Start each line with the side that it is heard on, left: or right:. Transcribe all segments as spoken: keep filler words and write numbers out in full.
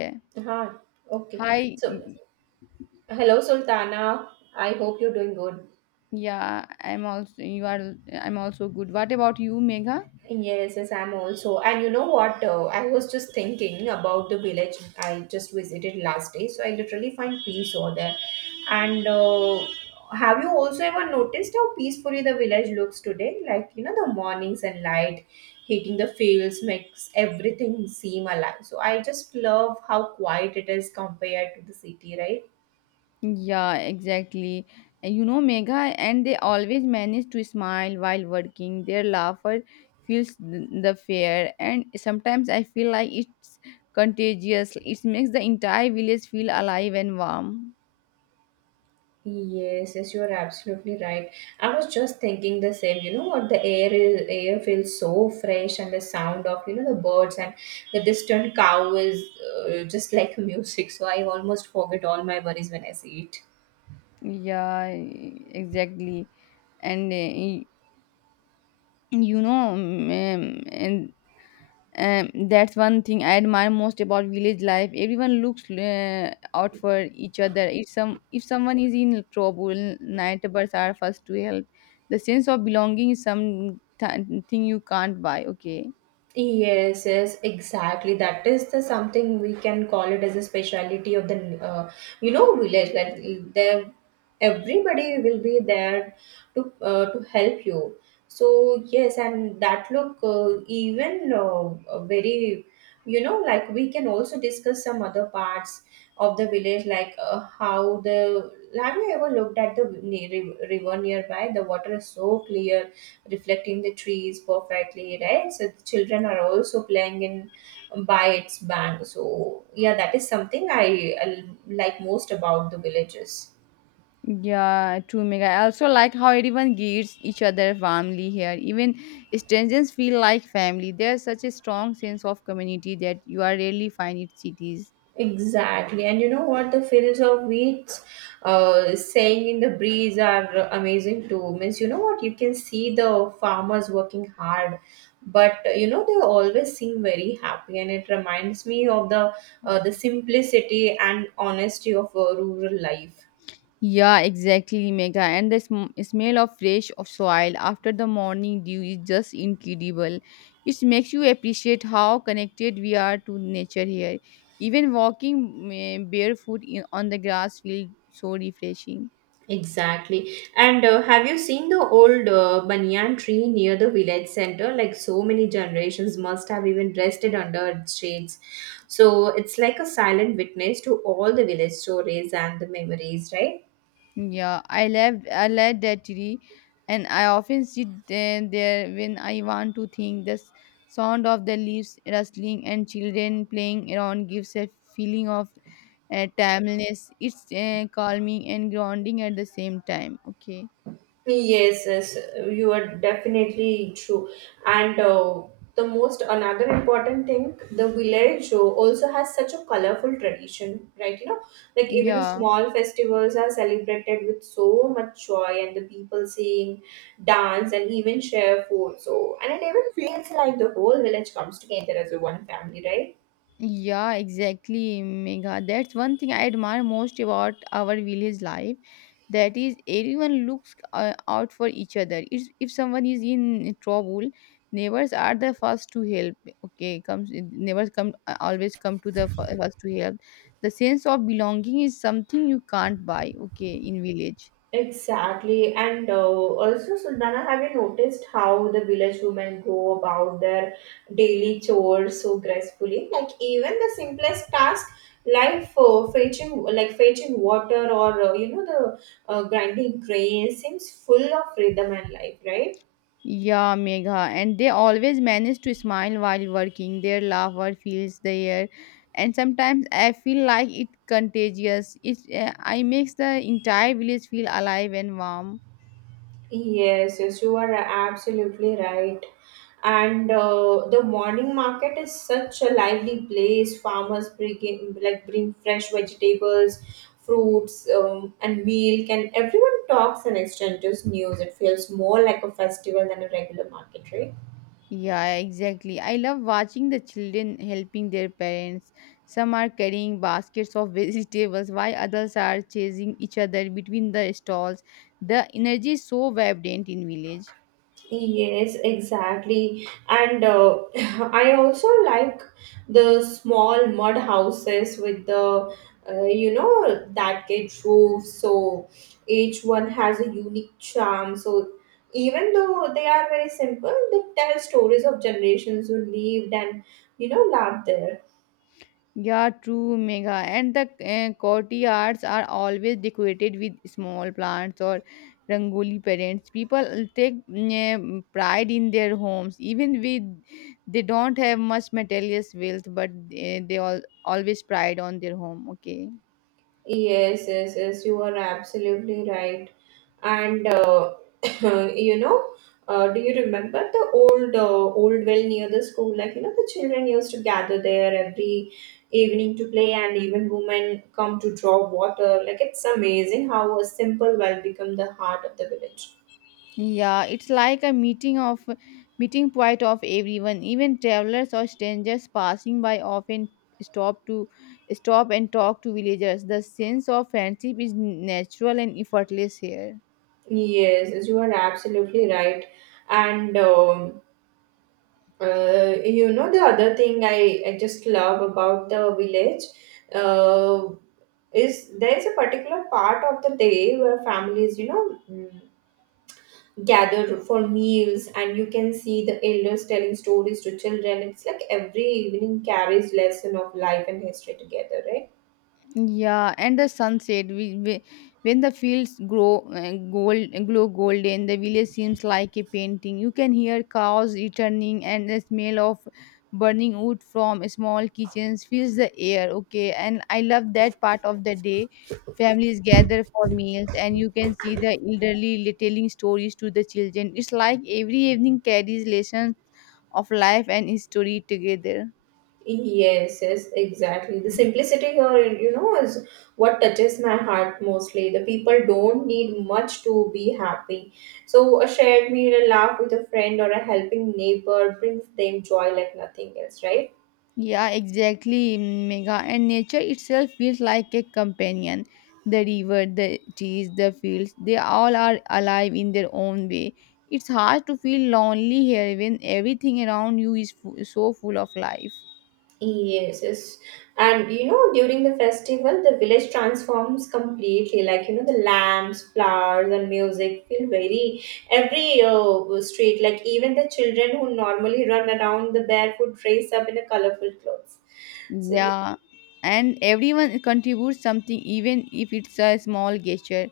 left: Okay.
right: Huh. Okay.
left: Hi.
right: So,
left: mm,
right: hello, Sultana. I hope you're doing good.
left: Yeah, I'm also you are I'm also good. What about you, Megha?
right: Yes, yes, I'm also. And you know what? Uh, I was just thinking about the village I just visited last day. So I literally find peace over there. And uh, have you also ever noticed how peacefully the village looks today? Like, you know, the morning sunlight hitting the fields makes everything seem alive. So I just love how quiet it is compared to the city, right?
left: Yeah, exactly. And you know, Megha, and they always manage to smile while working. Their laughter fills th- the fair, and sometimes I feel like it's contagious. It makes the entire village feel alive and warm.
right: Yes, yes, you are absolutely right. I was just thinking the same. You know what? The air is air feels so fresh, and the sound of you know the birds and the distant cow is uh, just like music. So I almost forget all my worries when I see it.
left: Yeah, exactly. And uh, y- you know, mm, and Um, that's one thing I admire most about village life. Everyone looks uh, out for each other. If some if someone is in trouble, neighbors are first to help. The sense of belonging is some th- thing you can't buy. Okay.
right: Yes, yes, exactly. That is the something we can call it as a speciality of the uh, you know village that there everybody will be there to uh, to help you. So yes, and that look uh, even uh, very you know like we can also discuss some other parts of the village like uh, how the have you ever looked at the ne- river nearby? The water is so clear reflecting the trees perfectly, right? So the children are also playing in um, by its bank. So yeah, that is something I, I like most about the villages.
left: Yeah, true, Mega. I also like how everyone gives each other family here. Even strangers feel like family. There's such a strong sense of community that you are rarely find in cities.
right: Exactly, and you know what? The fields of wheat, uh, saying in the breeze are amazing too. Means you know what? You can see the farmers working hard, but uh, you know they always seem very happy, and it reminds me of the uh, the simplicity and honesty of uh, rural life.
left: Yeah, exactly, Megha. And the sm- smell of fresh of soil after the morning dew is just incredible. It makes you appreciate how connected we are to nature here. Even walking eh, barefoot in, on the grass feels so refreshing.
right: Exactly. And uh, have you seen the old uh, banyan tree near the village center? Like so many generations must have even rested under its shades. So it's like a silent witness to all the village stories and the memories, right?
left: Yeah, I love I love that tree, and I often sit there, there when I want to think. The s- sound of the leaves rustling and children playing around gives a feeling of uh, timeless. It's uh, calming and grounding at the same time. Okay.
right: Yes, yes, you are definitely true. And uh, the most another important thing, the village uh, also has such a colorful tradition, right? You know, like even
left: Yeah.
right: small festivals are celebrated with so much joy, and the people sing, dance, and even share food. So, and it even feels like the whole village comes together as a one family, right?
left: Yeah, exactly, Megha. That's one thing I admire most about our village life. That is, everyone looks uh, out for each other. If if someone is in trouble, neighbors are the first to help. Okay, comes neighbors come uh, always come to the fir- first to help. The sense of belonging is something you can't buy. Okay, in village.
right: Exactly, and uh, also Sultana, have you noticed how the village women go about their daily chores so gracefully? Like even the simplest task, like uh, fetching, like fetching water or uh, you know the uh, grinding grain, seems full of rhythm and life, right?
left: Yeah, Megha, and they always manage to smile while working. Their laughter fills the air, and sometimes I feel like it contagious. It uh, I makes the entire village feel alive and warm.
right: Yes, yes, you are absolutely right. And uh, the morning market is such a lively place. Farmers bring like bring fresh vegetables, fruits, um, and milk, and everyone talks and exchanges news. It feels more like a festival than a regular market, right?
left: Yeah, exactly. I love watching the children helping their parents. Some are carrying baskets of vegetables, while others are chasing each other between the stalls. The energy is so vibrant in village.
right: Yes, exactly. And uh, I also like the small mud houses with the, uh, you know, that get roofs. So each one has a unique charm. So even though they are very simple, they tell stories of generations who lived and, you know, loved there.
left: Yeah, true, Mega. And the uh, courtyards are always decorated with small plants or rangoli parents. People take mm, pride in their homes, even with they don't have much material wealth, but uh, they all always pride on their home. Okay.
right: Yes, yes, yes, you are absolutely right. And uh, Uh, you know, uh, do you remember the old uh, old well near the school? Like you know, the children used to gather there every evening to play, and even women come to draw water. Like it's amazing how a simple well become the heart of the village.
left: Yeah, it's like a meeting of meeting point of everyone. Even travelers or strangers passing by often stop to stop and talk to villagers. The sense of friendship is natural and effortless here.
right: Yes, yes, you are absolutely right. And um, uh, you know, the other thing I, I just love about the village uh, is there is a particular part of the day where families, you know, mm, gather for meals, and you can see the elders telling stories to children. It's like every evening carries lesson of life and history together, right?
left: Yeah, and the sunset. We, we When the fields grow uh, gold, glow golden, the village seems like a painting. You can hear cows returning, and the smell of burning wood from small kitchens fills the air. Okay, and I love that part of the day. Families gather for meals, and you can see the elderly li- telling stories to the children. It's like every evening carries lessons of life and history together.
right: Yes, yes, exactly. The simplicity here you know is what touches my heart mostly. The people don't need much to be happy. So a shared meal, a laugh with a friend, or a helping neighbor brings them joy like nothing else, right?
left: Yeah, exactly, Mega. And nature itself feels like a companion. The river, the trees, the fields, they all are alive in their own way. It's hard to feel lonely here when everything around you is fu- so full of life.
right: Yes, yes. And you know, during the festival, the village transforms completely. Like, you know, the lamps, flowers, and music feel very every uh, street. Like, even the children who normally run around the barefoot dress up in a colorful clothes. So, y-
left: Yeah, and everyone contributes something, even if it's a small gesture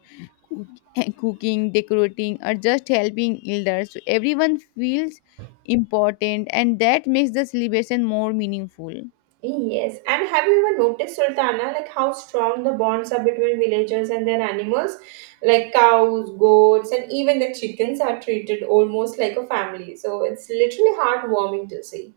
left: cook- cooking, decorating, or just helping elders. So everyone feels important, and that makes the celebration more meaningful.
right: yes. And have you ever noticed, Sultana, like how strong the bonds are between villagers and their animals? Like cows, goats, and even the chickens are treated almost like a family. So, it's literally heartwarming to see.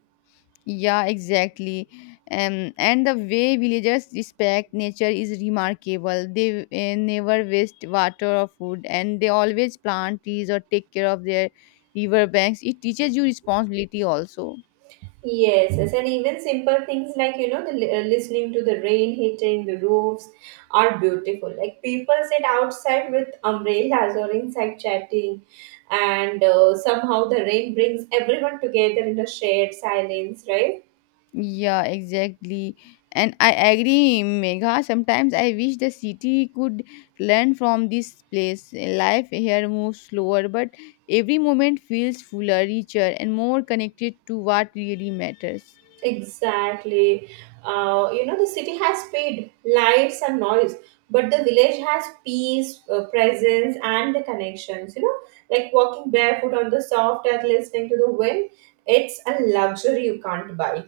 left: Yeah, exactly. Um, and the way villagers respect nature is remarkable. They uh, never waste water or food, and they always plant trees or take care of their river banks. It teaches you responsibility also.
right: Yes, yes, and even simple things like you know the li- uh, listening to the rain hitting the roofs are beautiful. Like people sit outside with umbrellas or inside chatting, and uh, somehow the rain brings everyone together in a shared silence, right?
left: Yeah, exactly. And I agree, Megha. Sometimes I wish the city could learn from this place. Life here moves slower, but every moment feels fuller, richer, and more connected to what really matters.
right: Exactly. Uh, you know, the city has speed, lights, and noise, but the village has peace, uh, presence, and the connections. You know, like walking barefoot on the soft earth, listening to the wind, it's a luxury you can't buy.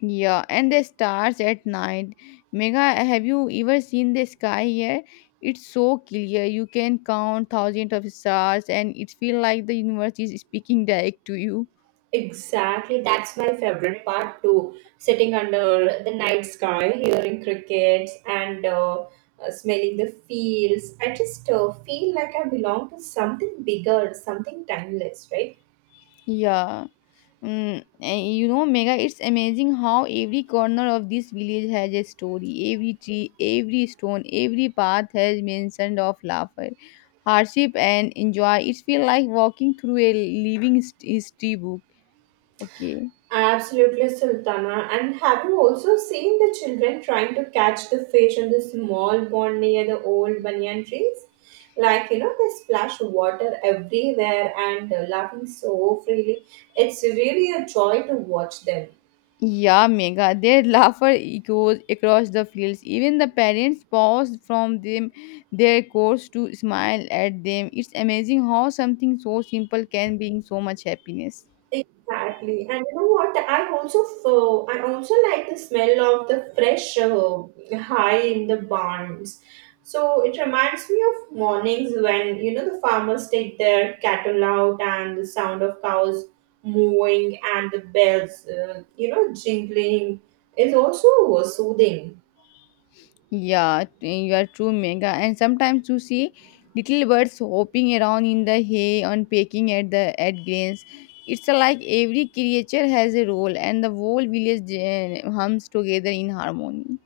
left: Yeah, and the stars at night. Mega, have you ever seen the sky here? It's so clear. You can count thousands of stars, and it feels like the universe is speaking direct to you.
right: Exactly, that's my favorite part too. Sitting under the night sky, hearing crickets, and uh, uh, smelling the fields. I just uh, feel like I belong to something bigger, something timeless, right?
left: Yeah. Mm, and you know, Mega, it's amazing how every corner of this village has a story. Every tree, every stone, every path has mentioned of laughter, hardship, and enjoy. It feels like walking through a living hist- history book. Okay.
right: Absolutely, Sultana. And have you also seen the children trying to catch the fish on the small pond near the old banyan trees? Like, you know, they splash water everywhere and uh, laughing so freely. It's really a joy to watch them.
left: Yeah, Mega. Their laughter echoes across the fields. Even the parents pause from them their course to smile at them. It's amazing how something so simple can bring so much happiness.
right: Exactly, and you know what? I also f- I also like the smell of the fresh uh, hay in the barns. So it reminds me of mornings when you know the farmers take their cattle out, and the sound of cows mooing and the bells, uh, you know, jingling is also soothing.
left: Yeah, t- you are true, Mega. And sometimes you see little birds hopping around in the hay and pecking at the at grains. It's like every creature has a role, and the whole village uh, hums together in harmony.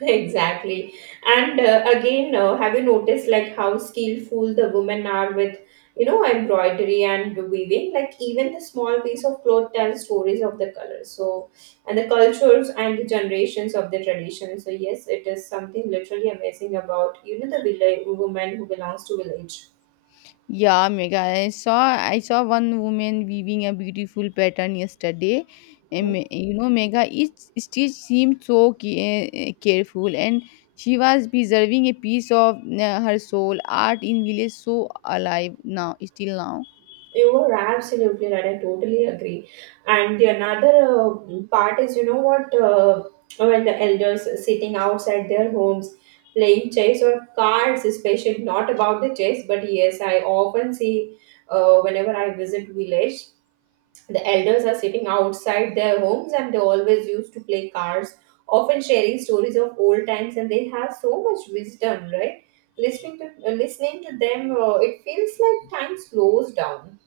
right: Exactly. And uh, again, uh, have you noticed like how skillful the women are with, you know, embroidery and weaving? Like even the small piece of cloth tells stories of the colors. So, and the cultures and the generations of the tradition. So yes, it is something literally amazing about, you know, the village woman who belongs to village.
left: Yeah, Mega. I saw I saw one woman weaving a beautiful pattern yesterday. And me-
right: Mm-hmm.
left: you know, Mega, each stitch seemed so ca- eh, careful, and she was preserving a piece of uh, her soul. Art in village so alive now, still now.
right: You were absolutely right. I totally agree. And the another uh, part is, you know what, uh, when the elders sitting outside their homes playing chess or cards, especially not about the chess, but yes, I often see uh, whenever I visit village, the elders are sitting outside their homes and they always used to play cards, often sharing stories of old times, and they have so much wisdom, right? Listening to uh, listening to them, uh, it feels like time slows down.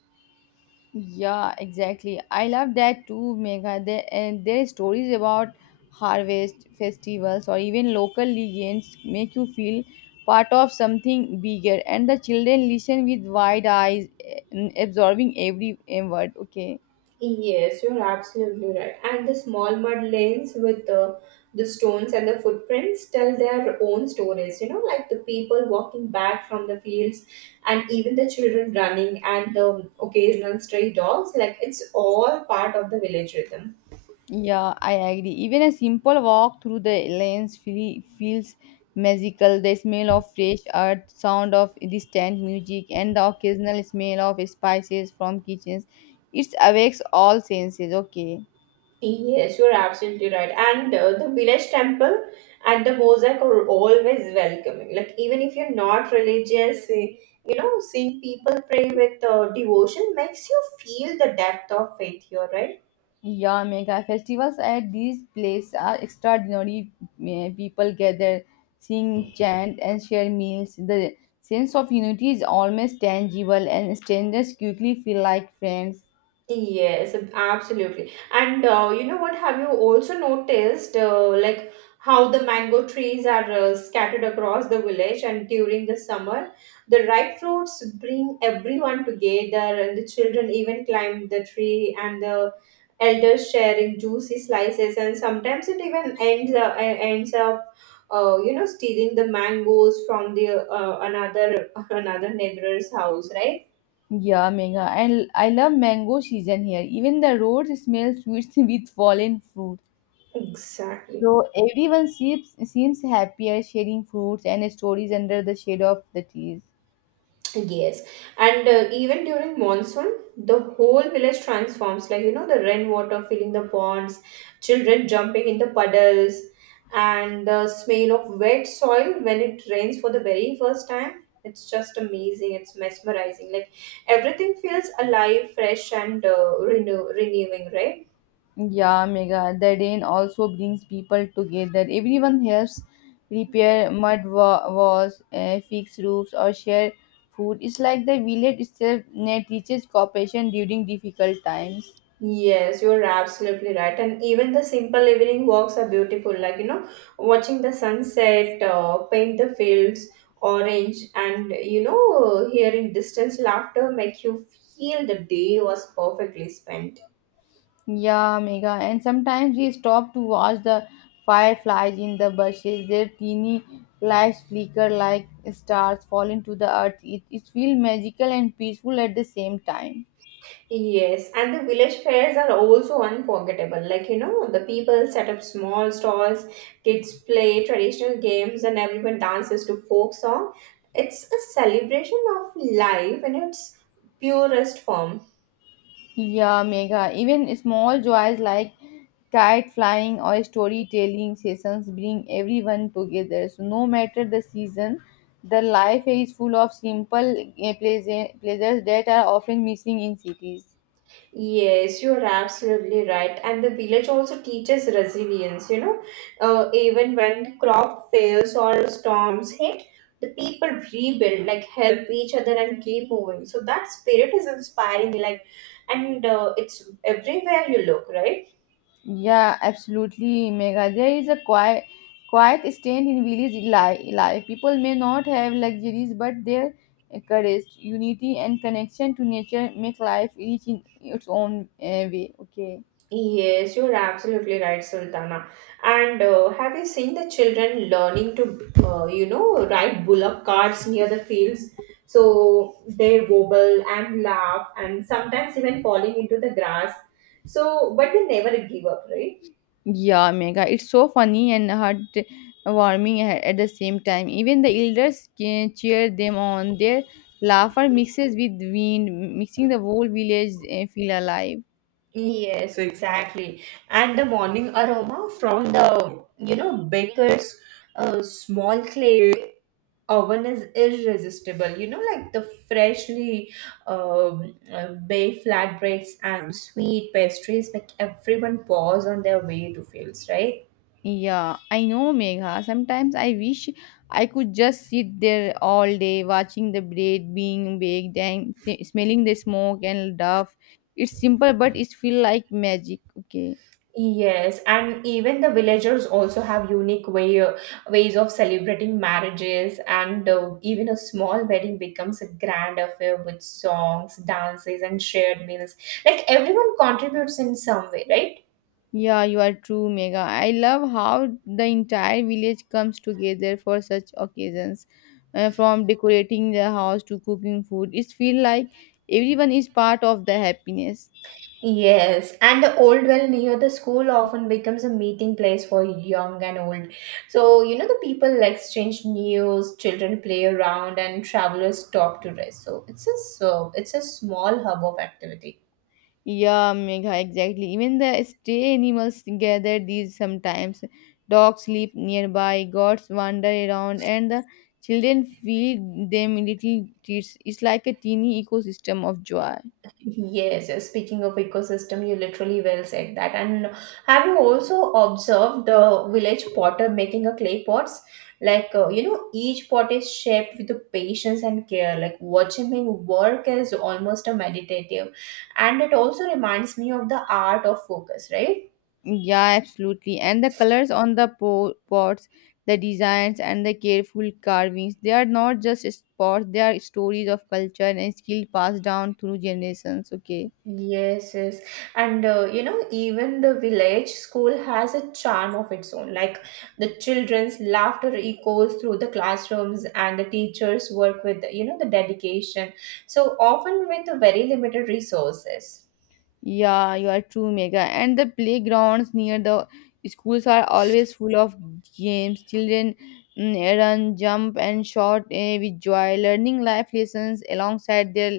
left: Yeah, exactly. I love that too, Megha. There, and their stories about harvest festivals or even local legends make you feel part of something bigger. And the children listen with wide eyes, eh, absorbing every eh, word. Okay.
right: Yes, you're absolutely right. And the small mud lanes with the, the stones and the footprints tell their own stories, you know, like the people walking back from the fields and even the children running and the occasional stray dogs. Like it's all part of the village rhythm.
left: Yeah, I agree. Even a simple walk through the lanes feel, feels magical. The smell of fresh earth, sound of distant music, and the occasional smell of spices from kitchens. It awakes all senses. Okay.
right: Yes, you're absolutely right. And uh, the village temple and the mosaic are always welcoming. Like, even if you're not religious, eh, you know, seeing people pray with uh, devotion makes you feel the depth of faith here, right?
left: Yeah, mega festivals at these places are extraordinary. Eh, People gather, sing, chant, and share meals. The sense of unity is almost tangible, and strangers quickly feel like friends.
right: Yes, absolutely. And uh, you know what? Have you also noticed, uh, like how the mango trees are uh, scattered across the village, and during the summer, the ripe fruits bring everyone together, and the children even climb the tree, and the elders sharing juicy slices, and sometimes it even ends up, uh, ends up, uh, you know, stealing the mangoes from the uh, another another neighbor's house, right?
left: Yeah, mega. And I love mango season here. Even the roads smell sweet with fallen fruit.
right: Exactly.
left: So everyone seems seems happier sharing fruits and stories under the shade of the trees.
right: Yes, and uh, even during monsoon, the whole village transforms. Like you know, the rainwater filling the ponds, children jumping in the puddles, and the smell of wet soil when it rains for the very first time. It's just amazing. It's mesmerizing. Like everything feels alive, fresh, and uh, renew renewing. Right.
left: Yeah, mega. The rain also brings people together. Everyone helps repair mud wa- walls, uh, fix roofs, or share food. It's like the village itself uh, teaches cooperation during difficult times.
right: Yes, you're absolutely right. And even the simple evening walks are beautiful, like you know, watching the sunset, uh, paint the fields orange, and you know, hearing distant laughter make you feel the day was perfectly spent.
left: Yeah, Mega. And sometimes we stop to watch the fireflies in the bushes. Their teeny lights flicker like stars falling to the earth. It, it feels magical and peaceful at the same time.
right: Yes, and the village fairs are also unforgettable. Like you know, the people set up small stalls, kids play traditional games, and everyone dances to folk song. It's a celebration of life in its purest form.
left: Yeah, Mega. Even small joys like kite flying or storytelling sessions bring everyone together. So, no matter the season, the life is full of simple eh, pleasure- pleasures that are often missing in cities.
right: Yes, you're absolutely right. And the village also teaches resilience, you know, uh, even when crop fails or storms hit, the people rebuild, like help each other and keep moving. So that spirit is inspiring, like, and uh, it's everywhere you look, right?
left: Yeah, absolutely, Mega. There is a quiet, quiet strength in village li- life. People may not have luxuries, but their courage, unity, and connection to nature make life rich in its own uh, way. Okay.
right: Yes, you're absolutely right, Sultana. And uh, have you seen the children learning to, uh, you know, ride bullock carts near the fields? So they wobble and laugh and sometimes even falling into the grass. So, but they never give up, right?
left: Yeah, Mega. It's so funny and heartwarming a- at the same time. Even the elders can cheer them on. Their laughter mixes with wind, mixing the whole village uh, feel alive.
right: Yes, exactly. And the morning aroma from the, you know, baker's uh, small clay oven is irresistible. You know, like the freshly um, uh, baked flatbreads and sweet pastries make everyone pause on their way to fields, right?
left: Yeah, I know, Megha. Sometimes I wish I could just sit there all day watching the bread being baked and s- smelling the smoke and duff. It's simple, but it feels like magic. Okay.
right: Yes, and even the villagers also have unique way ways of celebrating marriages, and uh, even a small wedding becomes a grand affair with songs, dances, and shared meals. Like everyone contributes in some way, right?
left: Yeah, you are true, Megha. I love how the entire village comes together for such occasions, uh, from decorating the house to cooking food. It feels like everyone is part of the happiness.
right: Yes, and the old well near the school often becomes a meeting place for young and old. So, you know, the people exchange news, children play around, and travelers stop to rest. So, it's a so it's a small hub of activity.
left: Yeah, Megha, exactly. Even the stray animals gather these sometimes. Dogs sleep nearby, goats wander around, and the children feed them little treats. It's like a teeny ecosystem of joy.
right: Yes, yes. Speaking of ecosystem, you literally well said that. And have you also observed the village potter making a clay pots? Like uh, you know, each pot is shaped with the patience and care. Like watching him work is almost a meditative, and it also reminds me of the art of focus, right?
left: Yeah, absolutely. And the colors on the po- pots, the designs, and the careful carvings, they are not just spots, they are stories of culture and skill passed down through generations. Okay.
right: Yes, yes. And uh, you know, even the village school has a charm of its own. Like the children's laughter echoes through the classrooms, and the teachers work with, you know, the dedication. So often with very limited resources.
left: Yeah, you are true, Mega. And the playgrounds near the schools are always full of games. Children mm, run, jump, and shout eh, with joy, learning life lessons alongside their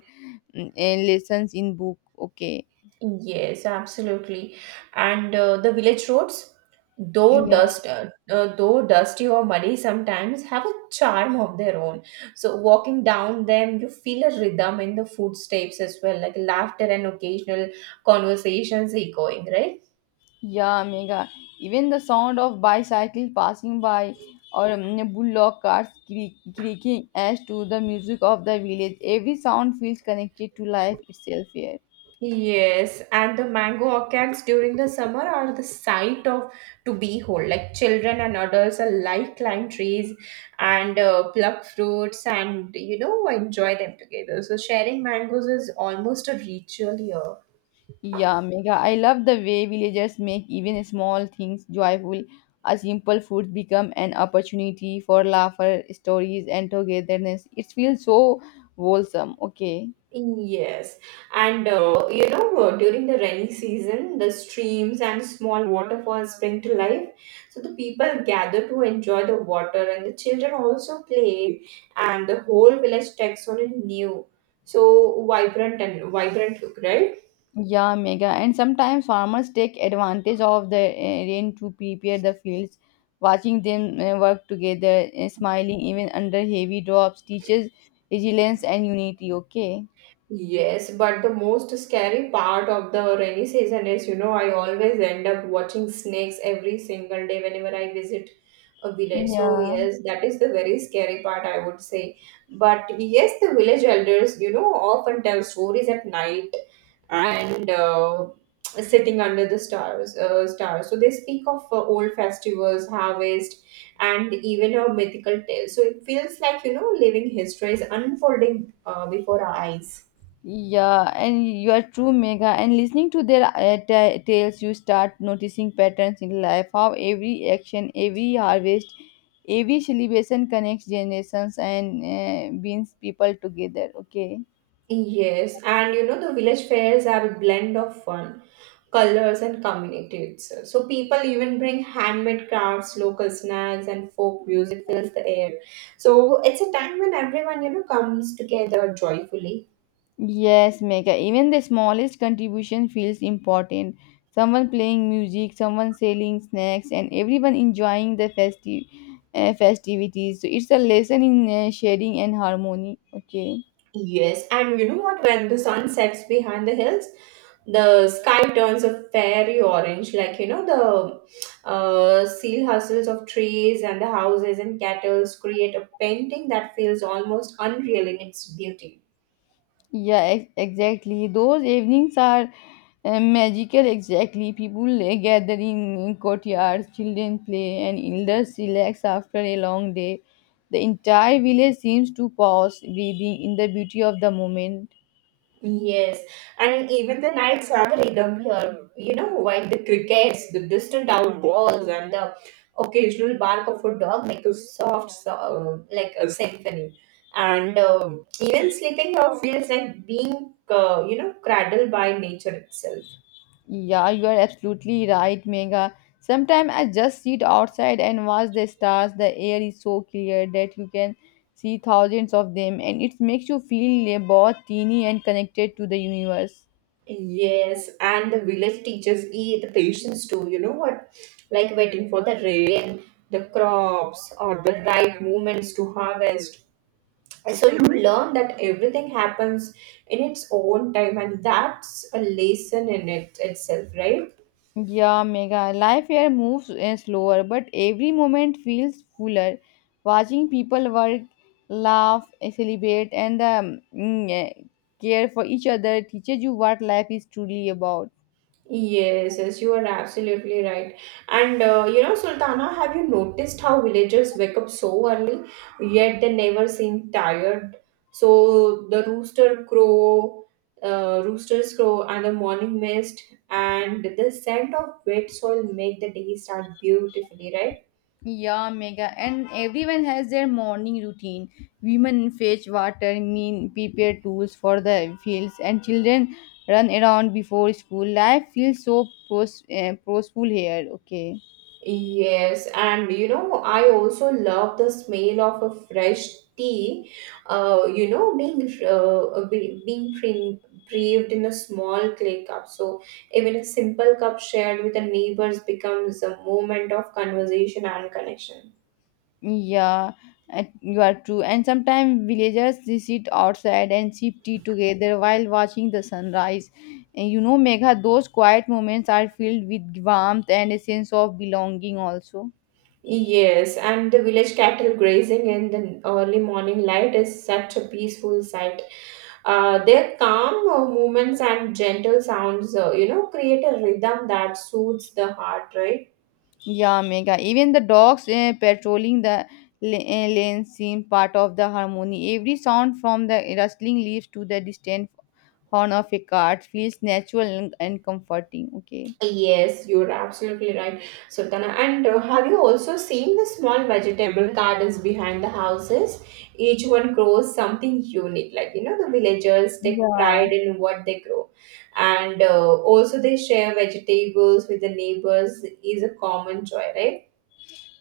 left: mm, eh, lessons in book. Okay.
right: Yes, absolutely. And uh, the village roads, though
left: Yeah,
right: dust, uh, uh, though dusty or muddy sometimes, have a charm of their own. So walking down them, you feel a rhythm in the footsteps as well, like laughter and occasional conversations echoing, right?
left: yeah, Mega. Even the sound of bicycle passing by or mm, bullock carts creak- creaking adds to the music of the village. Every sound feels connected to life itself here.
right: Yes, and the mango orchards during the summer are the sight of to behold. Like children and adults alike climb trees and uh, pluck fruits and you know enjoy them together. So sharing mangoes is almost a ritual here.
left: Yeah, Megha, I love the way villagers make even small things joyful. A simple food become an opportunity for laughter, stories, and togetherness. It feels so wholesome. Okay.
right: Yes, and uh, you know, uh, during the rainy season, the streams and small waterfalls spring to life. So the people gather to enjoy the water, and the children also play, and the whole village takes on a new, so vibrant and vibrant look, right?
left: Yeah, Megha. And sometimes farmers take advantage of the uh, rain to prepare the fields. Watching them uh, work together, uh, smiling even under heavy drops, teaches resilience and unity. Okay.
right: Yes, but the most scary part of the rainy season is, you know, I always end up watching snakes every single day whenever I visit a village. So
left: Yeah.
right: yes, that is the very scary part, I would say. But yes, the village elders, you know, often tell stories at night and uh, sitting under the stars. Uh, stars. So they speak of uh, old festivals, harvest, and even a mythical tale. So it feels like you know, living history is unfolding uh, before our eyes.
left: Yeah, and you are true, Megha. And listening to their uh, ta- tales, you start noticing patterns in life, how every action, every harvest, every celebration connects generations and uh, brings people together. Okay.
right: Yes, and you know the village fairs are a blend of fun colors and communities. So people even bring handmade crafts, local snacks, and folk music fills the air. So it's a time when everyone you know comes together joyfully.
left: Yes, Megha. Even the smallest contribution feels important. Someone playing music, someone selling snacks, and everyone enjoying the festive uh, festivities. So it's a lesson in uh, sharing and harmony. Okay.
right: Yes, and you know what? When the sun sets behind the hills, the sky turns a fairy orange, like you know the uh, seal hustles of trees and the houses and cattle create a painting that feels almost unreal in its beauty.
left: Yeah, ex- exactly. Those evenings are uh, magical, exactly. People uh, gather in courtyards, children play, and elders relax after a long day. The entire village seems to pause, breathing in the beauty of the moment.
right: Yes, and even the nights have a rhythm here. You know, while the crickets, the distant owls, and the occasional bark of a dog make a soft, so, uh, like a symphony. And um even sleeping here feels like being, uh, you know, cradled by nature itself.
left: Yeah, you are absolutely right, Mega. Sometimes I just sit outside and watch the stars. The air is so clear that you can see thousands of them, and it makes you feel uh, both teeny and connected to the universe.
right: Yes, and the village teachers eat the patience too, you know what? Like waiting for the rain, the crops, or the right moments to harvest. So you learn that everything happens in its own time, and that's a lesson in it itself, right?
left: Yeah, mega. Life here moves uh, slower, but every moment feels fuller. Watching people work, laugh, uh, celebrate, and um, mm, eh, care for each other teaches you what life is truly about.
right: Yes, yes, you are absolutely right. And uh, you know, Sultana, have you noticed how villagers wake up so early yet they never seem tired? So the rooster crow uh, roosters crow and the morning mist and the scent of wet soil make the day start beautifully, right?
left: Yeah, mega. And everyone has their morning routine. Women fetch water, mean prepare tools for the fields, and children run around before school. Life feels so pros- uh, prosperous here. Okay.
right: Yes, and you know, I also love the smell of a fresh tea, uh, you know, being uh, be- being pre- brewed in a small clay cup. So even a simple cup shared with the neighbors becomes a moment of conversation and connection.
left: Yeah, and you are true. And sometimes villagers they sit outside and sip tea together while watching the sunrise. And you know, Megha, those quiet moments are filled with warmth and a sense of belonging also.
right: Yes, and the village cattle grazing in the early morning light is such a peaceful sight. Uh, their calm uh, movements and gentle sounds, uh, you know, create a rhythm that soothes the heart, right?
left: Yeah, Megha. Even the dogs eh, patrolling the la- eh, lane seem part of the harmony. Every sound from the rustling leaves to the distant horn of a cart feels natural and, and comforting. Okay.
right: Yes, you're absolutely right, Sultana. And uh, have you also seen the small vegetable gardens behind the houses? Each one grows something unique. Like, you know, the villagers take
left: Yeah.
right: pride in what they grow. And uh, also, they share vegetables with the neighbors is a common joy, right?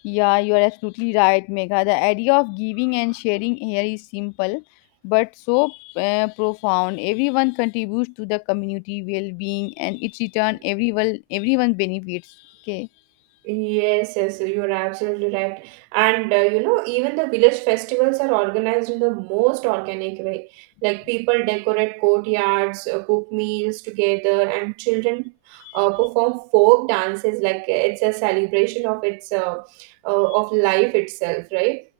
left: Yeah, you are absolutely right, Megha. The idea of giving and sharing here is simple but so uh, profound. Everyone contributes to the community well-being, and its return, everyone everyone benefits. Okay.
right: Yes, yes, you're absolutely right. And uh, you know, even the village festivals are organized in the most organic way. Like people decorate courtyards, uh, cook meals together, and children uh, perform folk dances. Like it's a celebration of its uh, uh, of life itself, right?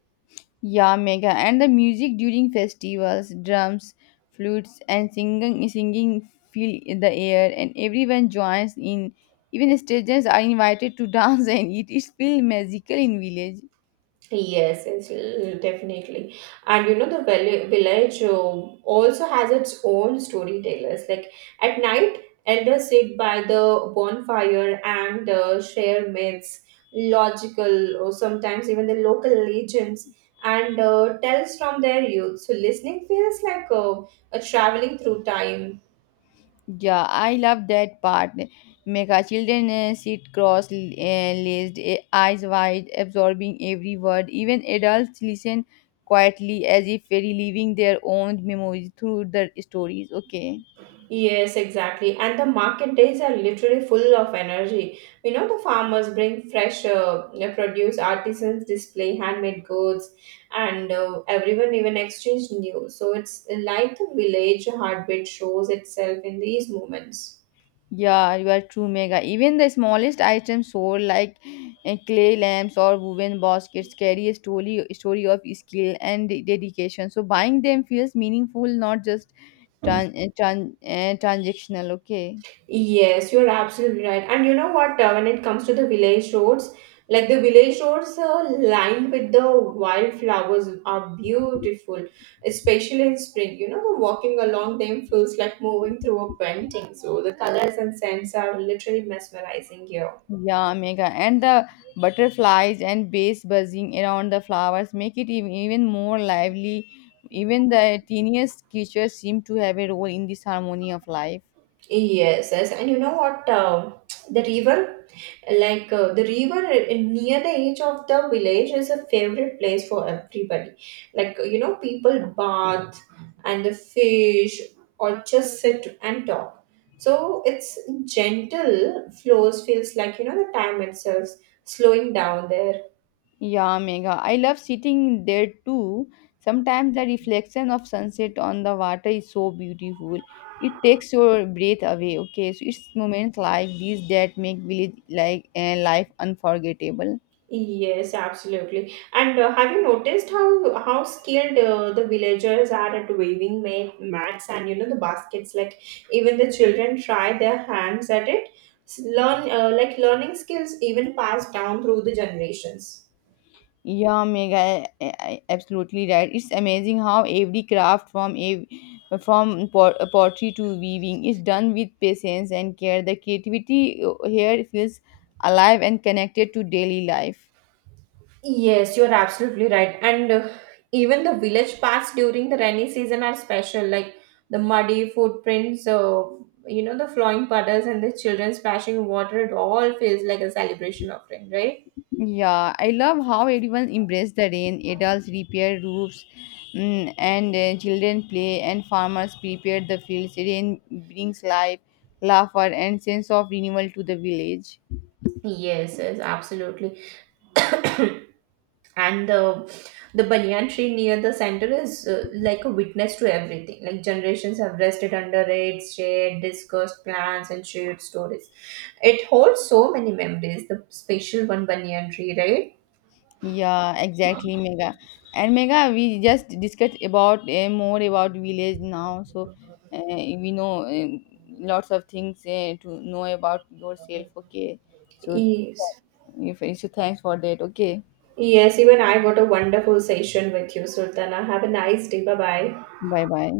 left: Yeah, Megha. And the music during festivals, drums, flutes, and singing singing fill the air, and everyone joins in. Even strangers are invited to dance and eat. It's feel magical in village.
right: Yes, it's l- definitely. And you know, the vill- village uh, also has its own storytellers. Like at night, elders sit by the bonfire and uh, share myths, logical, or sometimes even the local legends, and uh, tells from their youth. So listening feels like uh, a traveling through time.
left: Yeah, I love that part. Mega children uh, sit cross laced, eh, eyes wide, absorbing every word. Even adults listen quietly as if reliving their own memories through the stories. Okay.
right: Yes, exactly. And the market days are literally full of energy. You know, the farmers bring fresh uh, produce, artisans display handmade goods, and uh, everyone even exchange news. So it's like the village heartbeat shows itself in these moments.
left: Yeah, you are true, Mega. Even the smallest items sold, like uh, clay lamps or woven baskets, carry a story, story of skill and dedication. So buying them feels meaningful, not just tran- uh, tran- uh, transactional. Okay.
right: Yes, you're absolutely right. And you know what, uh, when it comes to the village roads, like the village roads uh, lined with the wildflowers are beautiful, especially in spring. You know, the walking along them feels like moving through a painting. So the colors and scents are literally mesmerizing here.
left: Yeah, mega. And the butterflies and bees buzzing around the flowers make it even, even more lively. Even the teeniest creatures seem to have a role in this harmony of life.
right: Yes, yes. And you know what, uh, the river? Like uh, the river near the edge of the village is a favorite place for everybody, like you know, people bath and the fish or just sit and talk. So its gentle flows feels like, you know, the time itself slowing down there.
left: Yeah, mega. I love sitting there too. Sometimes the reflection of sunset on the water is so beautiful. It takes your breath away. Okay, so it's moments like these that make village like uh, life unforgettable.
right: Yes, absolutely. And uh, have you noticed how how skilled uh, the villagers are at weaving ma- mats and you know the baskets? Like even the children try their hands at it. S- Learn uh, like learning skills even passed down through the generations.
left: Yeah, Mega, I- I- absolutely right. It's amazing how every craft from a from pot- pottery to weaving is done with patience and care. The creativity uh, here feels alive and connected to daily life.
right: Yes, you're absolutely right. And uh, even the village paths during the rainy season are special, like the muddy footprints, uh, you know, the flowing puddles and the children splashing water. It all feels like a celebration of rain, right?
left: Yeah, I love how everyone embraces the rain. Adults repair roofs, mm, and uh, children play, and farmers prepare the fields. Rain brings life, laughter, and sense of renewal to the village.
right: Yes, yes, absolutely. And the the banyan tree near the center is uh, like a witness to everything. Like generations have rested under its shade, discussed plans, and shared stories. It holds so many memories. The special one banyan tree, right?
left: Yeah, exactly, Mega. And Mega, we just discussed about uh, more about village now, so uh, we know um lots of things uh, to know about yourself. Okay, so
right: Yes.
left: if so, thanks for that. Okay,
right: Yes, even I got a wonderful session with you, Sultana. Have a nice day. Bye bye.
left: bye bye.